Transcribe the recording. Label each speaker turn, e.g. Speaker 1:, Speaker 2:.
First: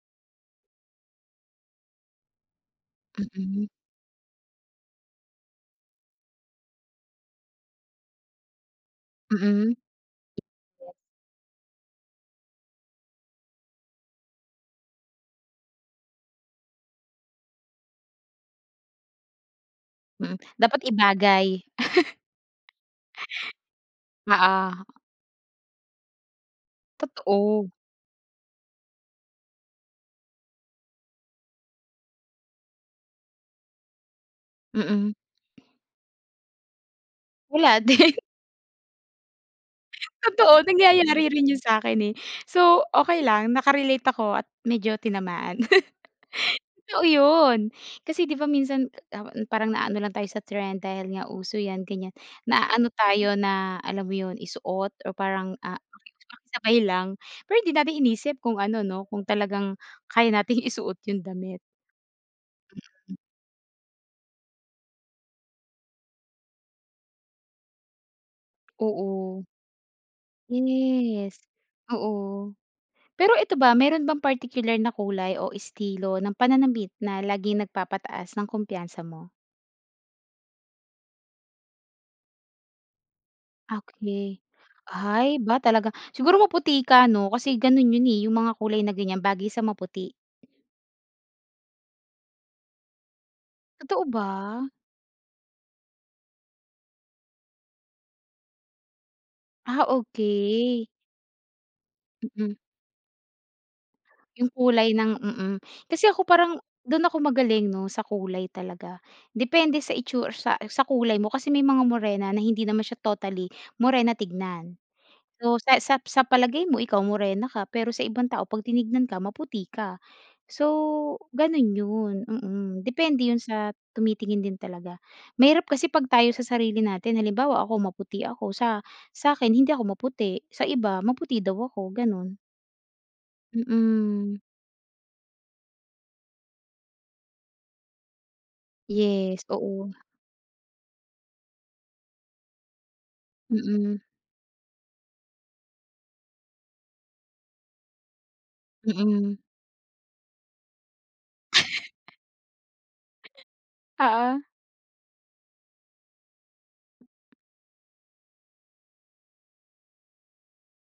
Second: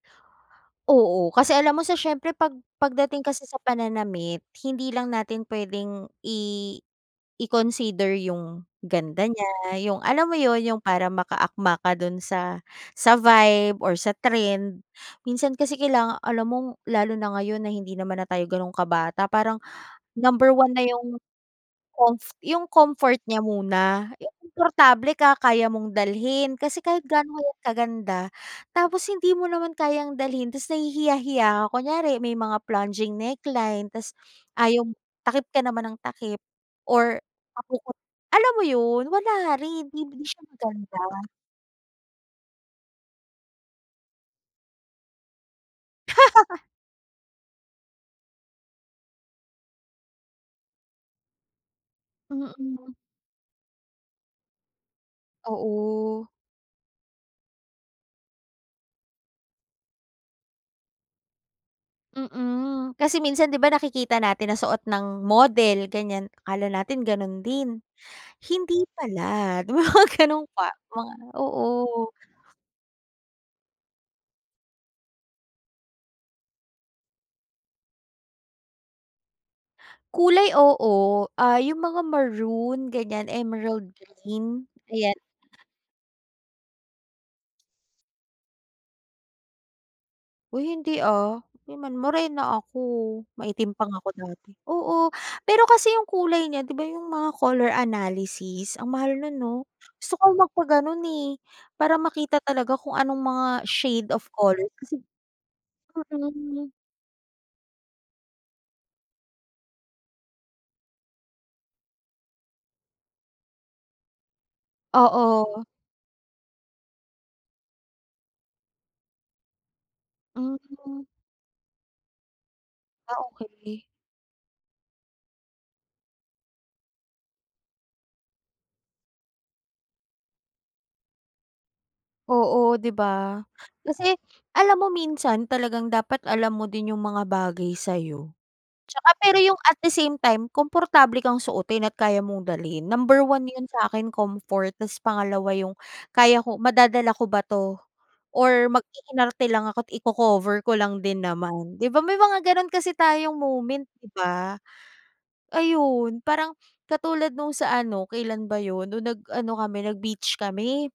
Speaker 1: Oo kasi alam mo sa siyempre pag pagdating kasi sa
Speaker 2: Mm.
Speaker 1: pananamit hindi lang natin pwedeng i i-consider yung ganda niya
Speaker 2: Mm.
Speaker 1: yung alam mo yun yung
Speaker 2: Yes.
Speaker 1: parang maka-akma ka dun sa sa vibe or sa trend, minsan kasi kailangan alam mong lalo na ngayon na hindi naman na tayo ganun ka-bata parang
Speaker 2: Hmm,
Speaker 1: number one
Speaker 2: dapat
Speaker 1: na yung,
Speaker 2: ibagay.
Speaker 1: yung comft yung comfort niya muna, yung
Speaker 2: Oo.
Speaker 1: komportable ka kaya mong dalhin kasi kahit gaano ka
Speaker 2: Totoo.
Speaker 1: ka-ganda tapos hindi mo naman kayang dalhin tas nahihiya hiya kunyari may mga plunging neckline tas ayaw
Speaker 2: Mm.
Speaker 1: takip ka naman ng takip or
Speaker 2: Wala
Speaker 1: [unintelligible]
Speaker 2: din.
Speaker 1: alam mo yun? Wala rin di di siya
Speaker 2: Totoo nangyayari
Speaker 1: maganda.
Speaker 2: rin yun sakin, eh. So okey lang, naka-relate ako at medyo tinamaan. Totoo yun kasi di ba minsan parang na-ano lang tayo sa trend dahil nga uso yan ganyan, na-aano
Speaker 1: Mm.
Speaker 2: tayo na alam mo yun, isuot o parang, ah,
Speaker 1: Oo.
Speaker 2: [unintelligible] makisabay lang, pero hindi natin iniisip kung ano no kung talagang kaya nating isuot yung damit.
Speaker 1: Mm,
Speaker 2: Mm.
Speaker 1: kasi minsan di ba nakikita natin na suot ng model ganyan akala natin ganun din hindi pala
Speaker 2: Oo.
Speaker 1: yung mga ganun pa
Speaker 2: Yes.
Speaker 1: oo.
Speaker 2: Oo. Pero eto ba meron bang particular na kulay o estilo ng pananamit na laging nag-papataas ng kumpiyansa mo?
Speaker 1: Kulay oo, ah, yung mga maroon ganyan, emerald
Speaker 2: Okey.
Speaker 1: green, ayan.
Speaker 2: Ay iba talaga. Siguro maputi ka ano? Kasi ganun yun, eh, yung mga kulay na ganyan bagay sa maputi.
Speaker 1: Uy hindi, ah, morena ako, maitim pa nga
Speaker 2: Totoo
Speaker 1: ako
Speaker 2: ba?
Speaker 1: dati, oo, pero kasi yung kulay niya di ba yung mga color analysis ang mahal nun no?
Speaker 2: Ah,
Speaker 1: Gusto ko
Speaker 2: okey.
Speaker 1: magpa-ganun, eh, para makita
Speaker 2: Mm.
Speaker 1: talaga kung anong mga shade of
Speaker 2: Yung
Speaker 1: colors.
Speaker 2: kulay
Speaker 1: Kasi
Speaker 2: ng mm. Kasi ako parang
Speaker 1: Mm.
Speaker 2: dun ako magaling no sa kulay talaga. Depende sa itsu sa sa kulay mo kasi may mga morena na hindi naman siya totally morena tignan. So
Speaker 1: Oo.
Speaker 2: sa sa sa palagay mo ikaw morena ka pero sa ibang tao pag tiningnan ka maputi ka. So
Speaker 1: Mm.
Speaker 2: ganun yun, mm.
Speaker 1: Ah,
Speaker 2: Depende yun sa
Speaker 1: okey.
Speaker 2: tumitingin din talaga, mahirap kasi pag tayo sa sarili natin halimbawa ako maputi ako sa sa'kin hindi ako maputi, sa iba maputi daw ako, ganun.
Speaker 1: Oo di ba? Kasi,
Speaker 2: Mm.
Speaker 1: alam mo minsan talagang dapat alam mo din yung mga bagay sayo. Tsaka pero
Speaker 2: Yes,
Speaker 1: yung at the
Speaker 2: oo.
Speaker 1: same time, komportable kang suotin at kaya mong dalhin number one yun
Speaker 2: Mm.
Speaker 1: sakin comfort tas pangalawa yung kaya ko, madadala ko ba to, or
Speaker 2: Mm.
Speaker 1: mag-iinarte lang ako't i-cocover ko lang din naman di ba may mga ganun kasi tayong moment di
Speaker 2: Oo.
Speaker 1: ba? Ayun parang katulad nung sa ano, kailan ba yun nung nag-ano kami nag-beach kami.